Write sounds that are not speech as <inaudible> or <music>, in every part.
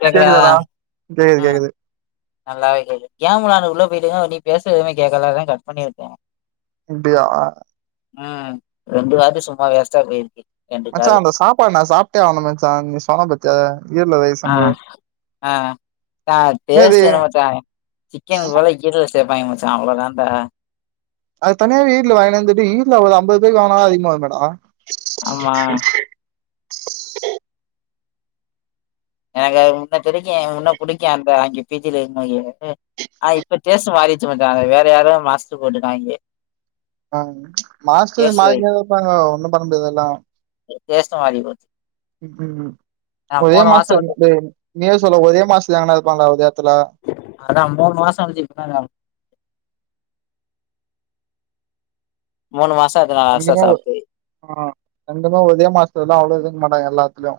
கேக்குதா கேக்குதாடா கேக்குது ம் கேக்குது நல்லாவே கேக்கு கேமரால உள்ள போயிட்டீங்கனா நீ பேசறது எதுமே கேக்கல அதா கட் பண்ணிவிட்டே அப்டியா ம் ரெண்டு வாட்டி சும்மா வேஸ்டா போயிருக்கி மச்சா அந்த சாப்பாடு நா சாப்டே ஆனு மச்சா நீ சொன்ன பாத்தியா ஈரலு ரை அ அ அ என்னது டேஸ்ட்டு என்ன மச்சா சிக்கனு பதுல ஈரல் சேப்பாய்ங்க மச்சா அவ்ளோ தான்டா அது தனியாவே ஈர்லு வாங்கினந்துட்டு ஈர்ல ஒரு ஐம்பது பேருக்கு வாங்கனா அதிகமாக வருமே டா ஆமா எனக்கு அது முன்ன தெடிக்கு முன்ன புடிக்கு அந்த அங்க பி ஜில இருந்வையி ஆன இப்ப டேஸ்ட் மாரி சு மச்சா வேற யாரோ மாஸ்ட்ரு போட்டுட்டாங்க ஆ மாஸ்டர் மாரிக்னேதா இருப்பாங்க ஒன்னு பண்ண முடியாது அதெல்லா டேஸ்டு மாரி போச்சு ம் ம் நா ஒரே மூணு மாசோ மாஸ்டர் கழிச்சு நீயே சொல்லு ஒரே மாஸ்டர் எங்கனது இருப்பாங்லா ஒரு இடத்துல அதா மூணு மாசோ வந்துச்சு இருப்பாங்க மூணு மாச எங்குமே ஒ ஆ எங்குமே ஒரே மாஸ்டர்ல்லா அவ்ளோ இருக்கு மாட்டாங்க எல்லாத்துலயு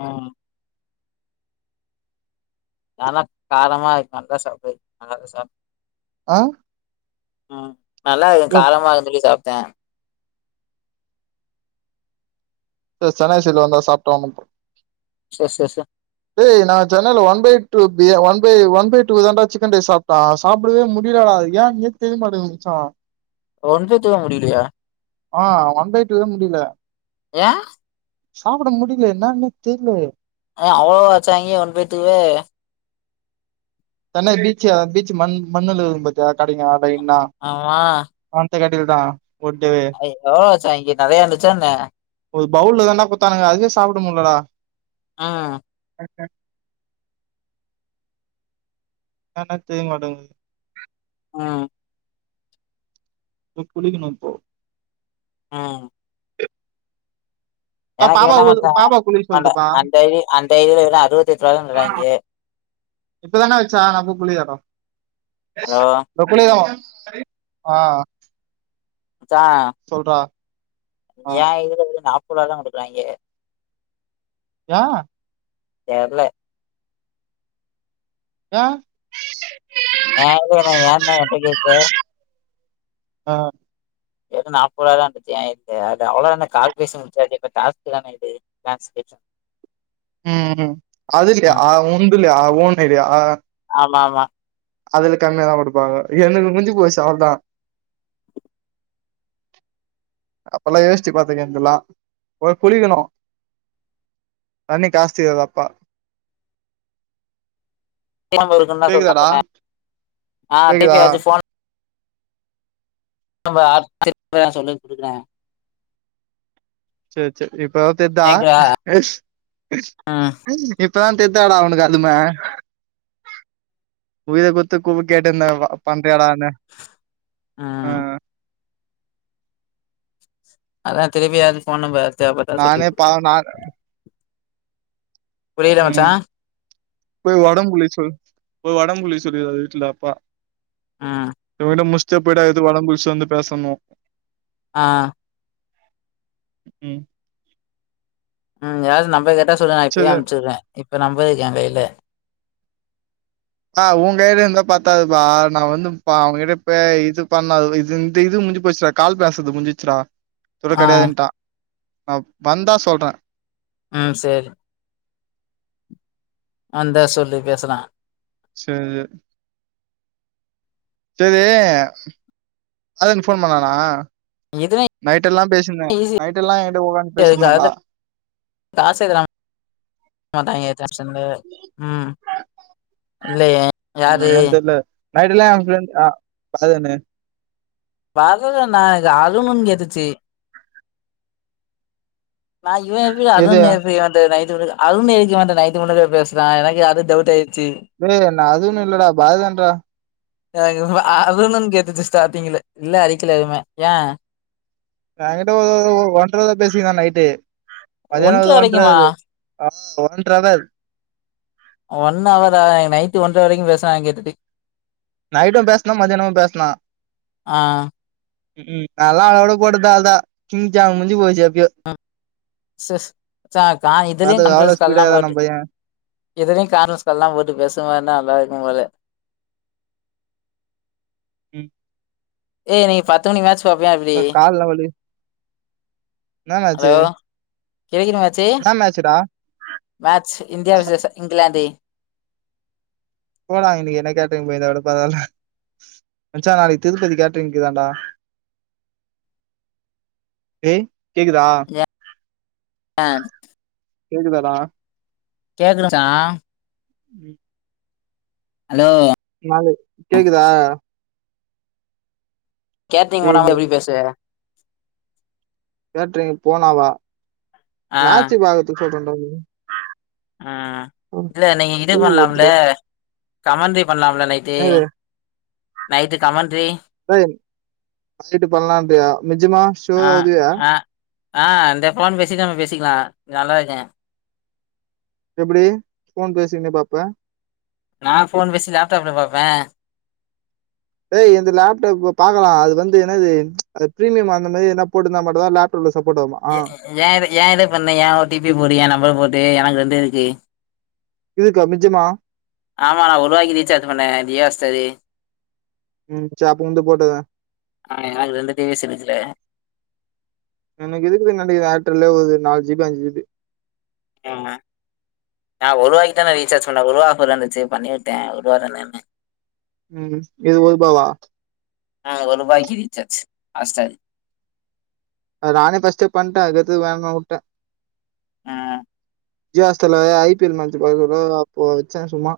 ஆ நாலா காரமா இருக்கான்தா சாப்ட்வே நல்லாதா சாப் ஆ ம் நல்லா இருக்கு காரமா இருக்குன் சொல்லி சாப்ட்டே எ சென்னை சைட்ல வந்தா சாப்ட்டு அனுப்பு சேர் சேர் சே டேய் நா சென்னனைல ஒன் பை டூ பிய one by one by two தாண்டா சிக்கன் ரைஸ் சாப் ட சாப்டவே முடியலடா அது ஏன்னே தெரியமாட்டுது மச்சா ஒன் பை டூ வே முடியலையா ஆ ஒன் பை டூ தா முடிய்ல ஏ சாப்ட முடிய்ல என்னானே தெர்லயே ஏ அவ்ளோவா வச்சாங்கெ ஒன் பை டூ வு சென்னை பீச்ச பீச்சு மண் மண்ணுல இருக்கு பாத்தியா கடைங்க லைன்னா ஆமா அந்த கடைல் தா ஒட்டவே அவங்கெ எவளோ வச்சாங்கெ நெறையா இருந்துச்சா என்ன ஒரு பவுல்ல தான்டா குத்தானுங்க அதுவே சாப்ட முட்லடா ஆ கரெக்டா என்னானே தெரிய மாட்டேங்குது ம் இப்போ குளிக்கனு இப்போ ம் ஆ எனக்கு பாப்பா என்னமோதா பாப்பா குளிக்க அந்த சொல்ட்டுப்பா அந்த ஐ டி அந்த ஐ டி ல வெறு அறுவத்தி எட்ரூவா தா தறாங்கெ இப்பதானே வச்சான் நான் போய் குளிக்கர ஹலோ <unintelligible> க்கலதமா <unintelligible> ஆ ச்சா சொல்றா ஆ எ இதுலருந்து நாப்போருவா தா குடுக்குறாங்கெ ஏ தெர்ல ஏ ஏன் தெர்ல ஏன்டா என்ட கேக்குற ஆ இது வரைக்கு நாப்போருவாதா வந்துச்சு எ இதுக்கு அது அவ்ளோதான கால் பேசி முடிச்சாச்சு இப்ப டாஸ்குதான இது டாஸ்க் <unintelligible> ம் அதுகிட்டயா உன்ந்தில்லயா ஓன் ஐ டி யா ஆமாம்மா அதுல கம்மியாதா குடுப்பாங்க எனக்கு முஞ்சு போச்சு அவள்தா அப்பலா யோசிச்சு பாத்துக்க என்ந்துலா போய் குளிக்கணு தண்ணி காஸ்ட் ஏறுதாப்பா கெம இருக்கனுனா சொல்ட்ட கேக்குதாடா? அப்பப்ப ஆ டி பி கேக்குதா? <unintelligible> ஃபோன் ரொம்ப <inaudible> சொல்லி குடுக்குறே சேர் சேர் இப்பதா தெர்தா கேக்குதா ம் இப்பதா தெர்தாடா ஒனக்கு அதுமே உயிர குட்த்து கூமுட்டயாட்ட நா வ பண்றியாடான்னே ம் அதா திருப்பி யாராது ஃபோன் நம்பராது தேவப்பட்டா சொல்லு நானே பாவம் நான் புரியுதா மச்சா ம் போய் ஒடம்பு குளிக்க சொல் போய் ஒடம்பு குளிக்க சொல்லிறாரு வீட்ல அப்பா ம் இவகிட்ட முடிச்சுட்டே போய்டா எது வடம்புடிச்சு வந்து பேசணு ஆ ம் உம் யாராது நம்பர் கேட்டா சொல்லுங்க நா இப்பயே சரி அனுப்பிச்சி விடுற இப்ப நம்பர் இருக்கு எய கைல ஆ உங் கைல இருந்தா பத்தாது பா நா வந்து அவங்ககிட்ட இ இது பண்ணாது இது இந்த இது முஞ்சு போச்சுறா கால் பேசுறது முடிஞ்சிச்சுடா இதோட ஆ கிடையாதுன்ட்டா நா வந்தா சொல்ற ம் சேரி வந்தா சொல்லு பேசலா சேர் சேரி சேரி அதுக்கு ஃபோன் பண்ணானா இதுலா நைட ல்லா பேசினிருந்த ஈஸி நைட் எல்லா எய கிட்ட உக்காந்து அதுக்கு பேசினிருந்தாடா அதுல காசே தரமா மட்டாங்க <unintelligible> ம் இல்லயே யாரு என்னன்னு தெரியல. நைட் எல்லா எய ஃப்ரெண்ட் <unintelligible> <unintelligible> அருணு கேட்டுச்சு நா இவ எப்டி எது அதுன்னு எப்டி வந்து நைட் விடுக்க அருண் எதுக்கு இவட்ட நைட் முழுக்க பேசுறா எனக்கு அது டவுட் ஆயிடுச்சு ஏய் நா அருண் இல்லடா பரதன் டா எனக்கு அருனுன்னு கேட்டுச்சு ஸ்டார்டிங்ல இல்ல அடிக்கல எதுமே எய எய கிட்ட ஒரு ஒன்றரவர் பேசிகினா நைட்டு மத்தியான ஒன்ற ஒரு வரைக்குமா ஒன்றரவரு ஆ ஓன் ஒன்ற ஹவர் ஒன் அவரா இன்னிக்கு நைட் ஒன்ற வரைக்கு பேசுறா கேட்டுட்டு நைட்டு பேசுனா மதியானமு பேசுனா ஆ உம் அதல்லா அவளோட போட்ட தால் தா சிங் ஜா முடுஞ்சு போச்சு எப்பயோ ம் சிஸ் கா அது இதுலயு அவ்ளோ கான்பரன்ஸ் கால்லா ஸ்பீடா ஏறுனா போட்டு நம்ம பைய இதுலையு கார்னஸ் கால்லா போட்டு பேசுனா நல்லா இருக்கு போல ம்ம் ஏய் இன்னிக்கு பத்து மணிக்கு மேட்ச் பாப்பியா எப்டி கால்லா வலி என்னா ஹலோ மேட்ச்சு கிடைக்கணு மேச்சு என்னா மேட்ச்சுடா மேட்ச் இந்தியா வெசஸ் இங்கிலாந்து போடா இன்னிக்கு நைட் <unintelligible> போய் இருந்தா கூட பரவாயில்ல மச்சா, நாளைக்கு திருப்பதி கேட்டிருங்க்கு தாண்டா டேய், கேக்குதா, ஏ ஆ கேக்குதாடா கேக்குறச்சா ம்ம் ஹலோ நாளு கேக்குதா கேட்ரிங் டேய் போன்னா நீ எப்டி பேசுவ கேட்ரிங் போனாவா ஆ மேச்சு பாக்கறது சொல்ரண்டா உம் இல்ல நீங்க இது பண்ணலாம்ல வருதுடா கமண்டறி பண்ணலாம்ல நைட்டு என்னது நைட்டு கமன்ட்றி டேய், நைட்டு பண்ணுலான்னுரியா நிஜிமா சுரா வரியா? அ இந்த போன் பேசிட்டு நம்ம பேசிக்கலா நல்லது தா எப்டி போன் பேசீயின்னே பாப்ப நா போன் பேசி லேப்டாப்ல பாப்ப ஏய், என்னுது லேப்டாப்புல பாக்கலா. அது வந்து என்னது அந்த பிரிமியும் அந்த மாறி எதுனாது போட்டுருந்த மட்டு தா லேப்டாப்ல சப்போர்ட் ஆகுமா. ஆ எ எய எய இத பண்ண எய ஓடிபி போடு, எய நம்பர போட்டு எனக்கு ரெண்டு இருக்கு இருக்கா நிஜமா ஆமா நா ஒருவாக்கி ரிச்சார்ஜ் பண்ண ஜியோ ஹாட்ஸ்டாரு. ம் சரி அப்போ வந்து போட்டதேன் ஆ எனக்கு ரெண்டு டிரஸ் எடுக்கல. எனக்கு இருக்குது நெனேக்கிறே ஏர்டெல்ல ஒரு நாலு ஜி பி அஞ்சி ஜி பி. இவ்ங்க நா ஒருவாக்கி தானே ரிசார்ஜ் பண்ணே ஒருவா ஆஃபர் வந்துச்சு பண்ணிவுட்டே ஒருவா தானேன்னு ம் இது ஒருபாவா ஆ ஓரு ரூபாய்க்கு ரிசார்ஜ் ஹாட்ஸ்டாரு அது நானே பஸ்ட்டு பண்ட்டே அதுக்கத்து வேணனான் உட்டே ஆ ஜூயோ ஹாட்ஸ்டார் ல ஐ பி எல் மேட்ச்சு பாக்குறதுக் அப்போ வச்சே சும்மா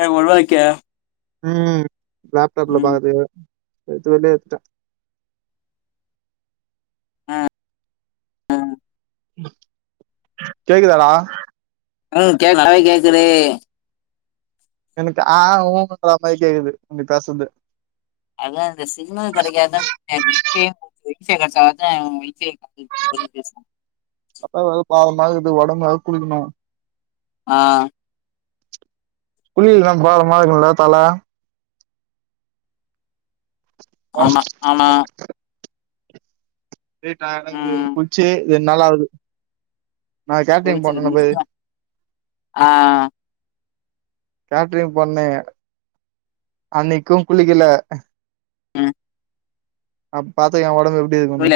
ஆ ஒருவாய்க்கா ம் லேப்டாப்ல ம் பாக்கற்துக்கு எத்து வெளியே உட்டே ஆ ஆ கேக்குதாடா ம் கேக்கவே கேக்குது எனக்கு ஆ உ ன்ற மாதிரி கேக்குது நீ பேசது அதா இந்த சிக்னல் கெடைக்காத்தா <unintelligible> <inaudible> அப்பாவ பாவம் பாக்கதுக்கு ஒடம்பா குடுக்குணு ஆ புள்ளி இல்லாத கோலம் மாரி இருக்கூல தல. ஆமா ஆமா ரே டயடாங்கு ம் குள்ச்சி ரெண்ட் நாளாவுது நா கேட்டிங் ஒழிச்சிரு பண்ணனுப்பே ஆ கேட்ரிங் பண்ணே அன்னிக்கூ குளிக்கல ம் அப் பாத்துக்கோ ஏ ஒடம்பு எப்டி இருக்கூனு புரில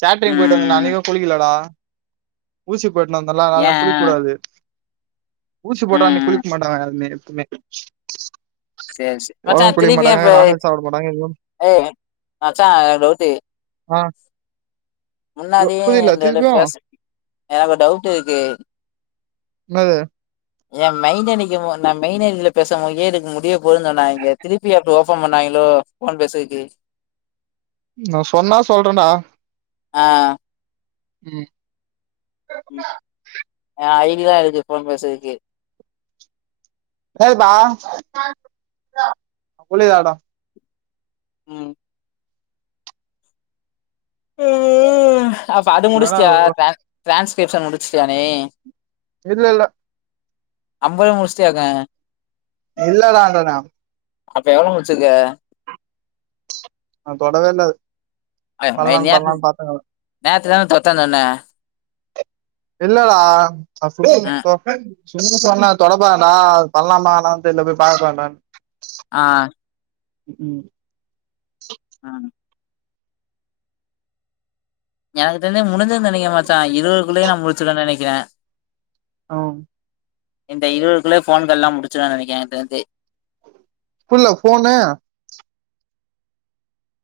கேட்ரிங் போயிட்டு வந்தனே ம் அன்னைக்கூ குளிக்கலடா ஊசி போட்னு வந்தன்ல அதுனால ஏ நா குளிக்கூடாது ஊசி போட்டா அன்னிக் ம் குளிக்கமாட்டாங்க யாருமே எப்புமே சேரி செ மச்சா திருப்பியு இப்ப சாப்ட மாட்டாங்க எதுவும் ஏய் மச்சா ஓரு டவுட்டு ஆ முன்னாடியே புரியல <unintelligible> திருப்பியும் பேஸ் எனக்கு ஒரு டவுட்டு இருக்கு. என்னது ஏ மெயின் ஐ டி க்கி நா மெயின் ஐ டி ல பேச போதே எனக்கு முடிய போதுன்னு சொன்னாய்ங்க திருப்பி அப்போ ஓபன் பண்ணாய்ங்களோ ஃபோன் பேசுறக்கு நா சொன்னா சொல்றேன்டா ஆ ம் ம் ஏ ஐ டி தா இருக்கு போன் பேசுறக்கு ப்ப புல்லதடா <unintelligible> ம் அப்ப அது வேணா முடிச்சிட்டியா ட்ரான் ட்ரான்ஸ்கிரிப்ஷன் முடிச்ட்டியா நீ இல்லல்லே அம்பது முட்ச்சிட்டியாக்க இல்லடா சொன்னே அப்ப எவ்ளோ முச்சிருக நா தொடவேல்ல அது அய் அது பண்ணலான்னு நேத்து பண்ணலான்னு பாத்தேன் நேத்துதானே தொட்ட தொன்னே இல்ல டா ஃபஸ்ட்டு ஃபஸ்ட்டு ம் தொ சின் சொன்னே அத தொட வேண்டா பண்லாமா வேண்டாமான் தெர்ல போய் பாக்கலான்டா ஆ ம் ம் ஆ எனக்கு தெரிஞ்சு முடிஞ்சிருன் நெனைக்கிறே மச்சா இருவதுக்குள்ளயே நா முடிச்சிருவே நெனைக்கிறே ஆ இந்த இருவதுக்குள்ளே ஃபோன் கால்லா முடிச்சுவ நெனைக்கிறே எனக்கு தெரிஞ்சு புர்ல ஃபோனு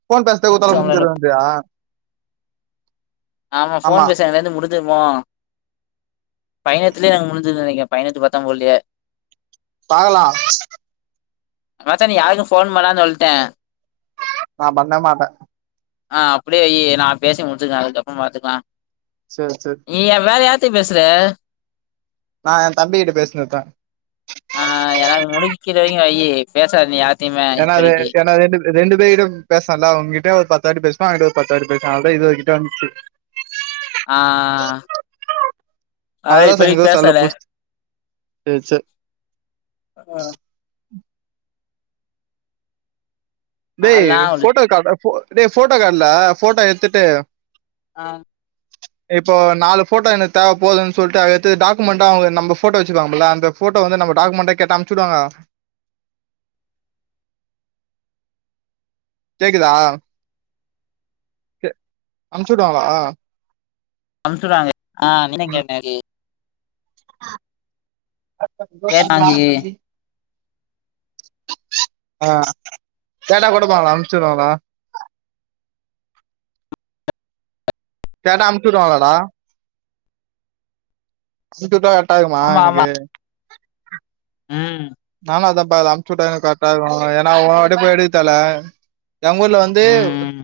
ஃபோன் பேசத்து வுதோட ஸோ, உங்களுக்கு- முஞ்சிருன்றியா ஆம்மா ஆமா ஃபோன் பேச இன்னைலந்து முடிஞ்சிருமோ பைனெத்துலே என்க்கு முடிஞ்சிது நெனைக்க பைனைத்து பத்தபோல்லீயே பாகலா மச்சா நீ யார்க்கு ஃபோன் பண்ணாத சொல்ட்டே நா பண்ண மாட்டே ஆ அப்டியே வையி நா பேசி முட்ச்சுக்குறே அதுக்கப்றோ பாத்துக்லா சேர் சேர் நீ ய வேற யார்ட்ட பேசுற நா எ தம்பி கிட்ட பேசின்னுப்பே ஆ எனக்கு முடிக்கிற வரைக்கு வையி பேசாத நீ யா ஏனா அது என்ன ரேட்டுக்கு ரெண்டு சைடும் பேசல்ல ஓகிட்ட ஒரு பத்து வாட்டி பேசன அவேகிட்ட ஒரு பத்து வாட்டி பேசன அவ்ளோதா இருவது கிட்ட வன்ச்சு ஆ அதா இப்பதிக்கி பேசல ஏ சே ஆ டேய் அதெல்லா ஒரு ஃபோட்டோ க டேய் ஃபோட்டோ கட்ல ஃபோட்டோ எத்துட்டு ஆ இப்போ நாலு ஃபோட்டோ எனக்கு தேவ போதுன்னு சொல்ட்டு அது எடுத்து டாக்குமெண்டா அவங்க நம்ம ஃபோட்டோ வச்சுக்கலாம்ல அந்த ஃபோட்டோ வந்து நம்ம டாக்குமண்டா கேட்டா அம்ச்சுடுவாங்க கேக்குதா அம்ச்சுடுவாங்ளா அம்ச்சுடுவாங்க <inaudible> கேட்டாங்க <inaudible> ஆ கேட்டா கொடுப்பாங்ளா அம்ச்சுடுவாங்ளா கேட்டா அம்ச்சுடுவாங்களா டா அம்ச்சுட்டா கர்ட்டாருக்குமா ஆமா ஆமா எனக்கு ம் நானு அதாப்பாக்றே அம்ச்சுட்டா எனக்கு கர்ட்டாருக்கு ஏன்னா ஒவ்வொரு வாட்டிடுக்க தேவல்ல எங்கூர்ல வந்து ம்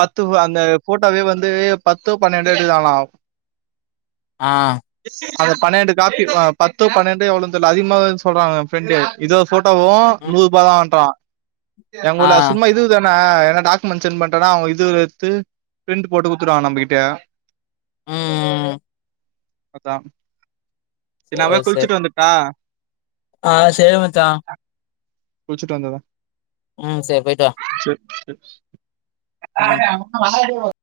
பத்து அந்த ஃபோட்டோவே வந்து பத்தோ பன்னெண்டோ எடுக்றாங்லா ஆ அது பன்ணென்டு காப்பி ஆ பத்தோ பன்ணென்டோ எவ்ளோன் தெர்ல அதிகமா வரு சொல்றாங்க பென்ட்ரைவ் இதுவது ஃபோட்டோவு ம் நூறுபாதான்றா ஆ எங்கூர்ல சும்மா இதுவ து தான ஏனா டாக்குமெண்ட் சென்ட் பண்ணட்டோனா அவுங்க இதுவ் எத்து பிரிண்ட் போட்டு குத்துருவாங்க நம்பகிட்ட ம் ம் அதா எ நா சேரி போய் சேரி குள்ச்சிட்டு வந்திருட்டா ஆ சரி மச்சா குள்ச்சிட்டு வந்தாதா ம் சேர் போய்ட்டுவா சே ம் சே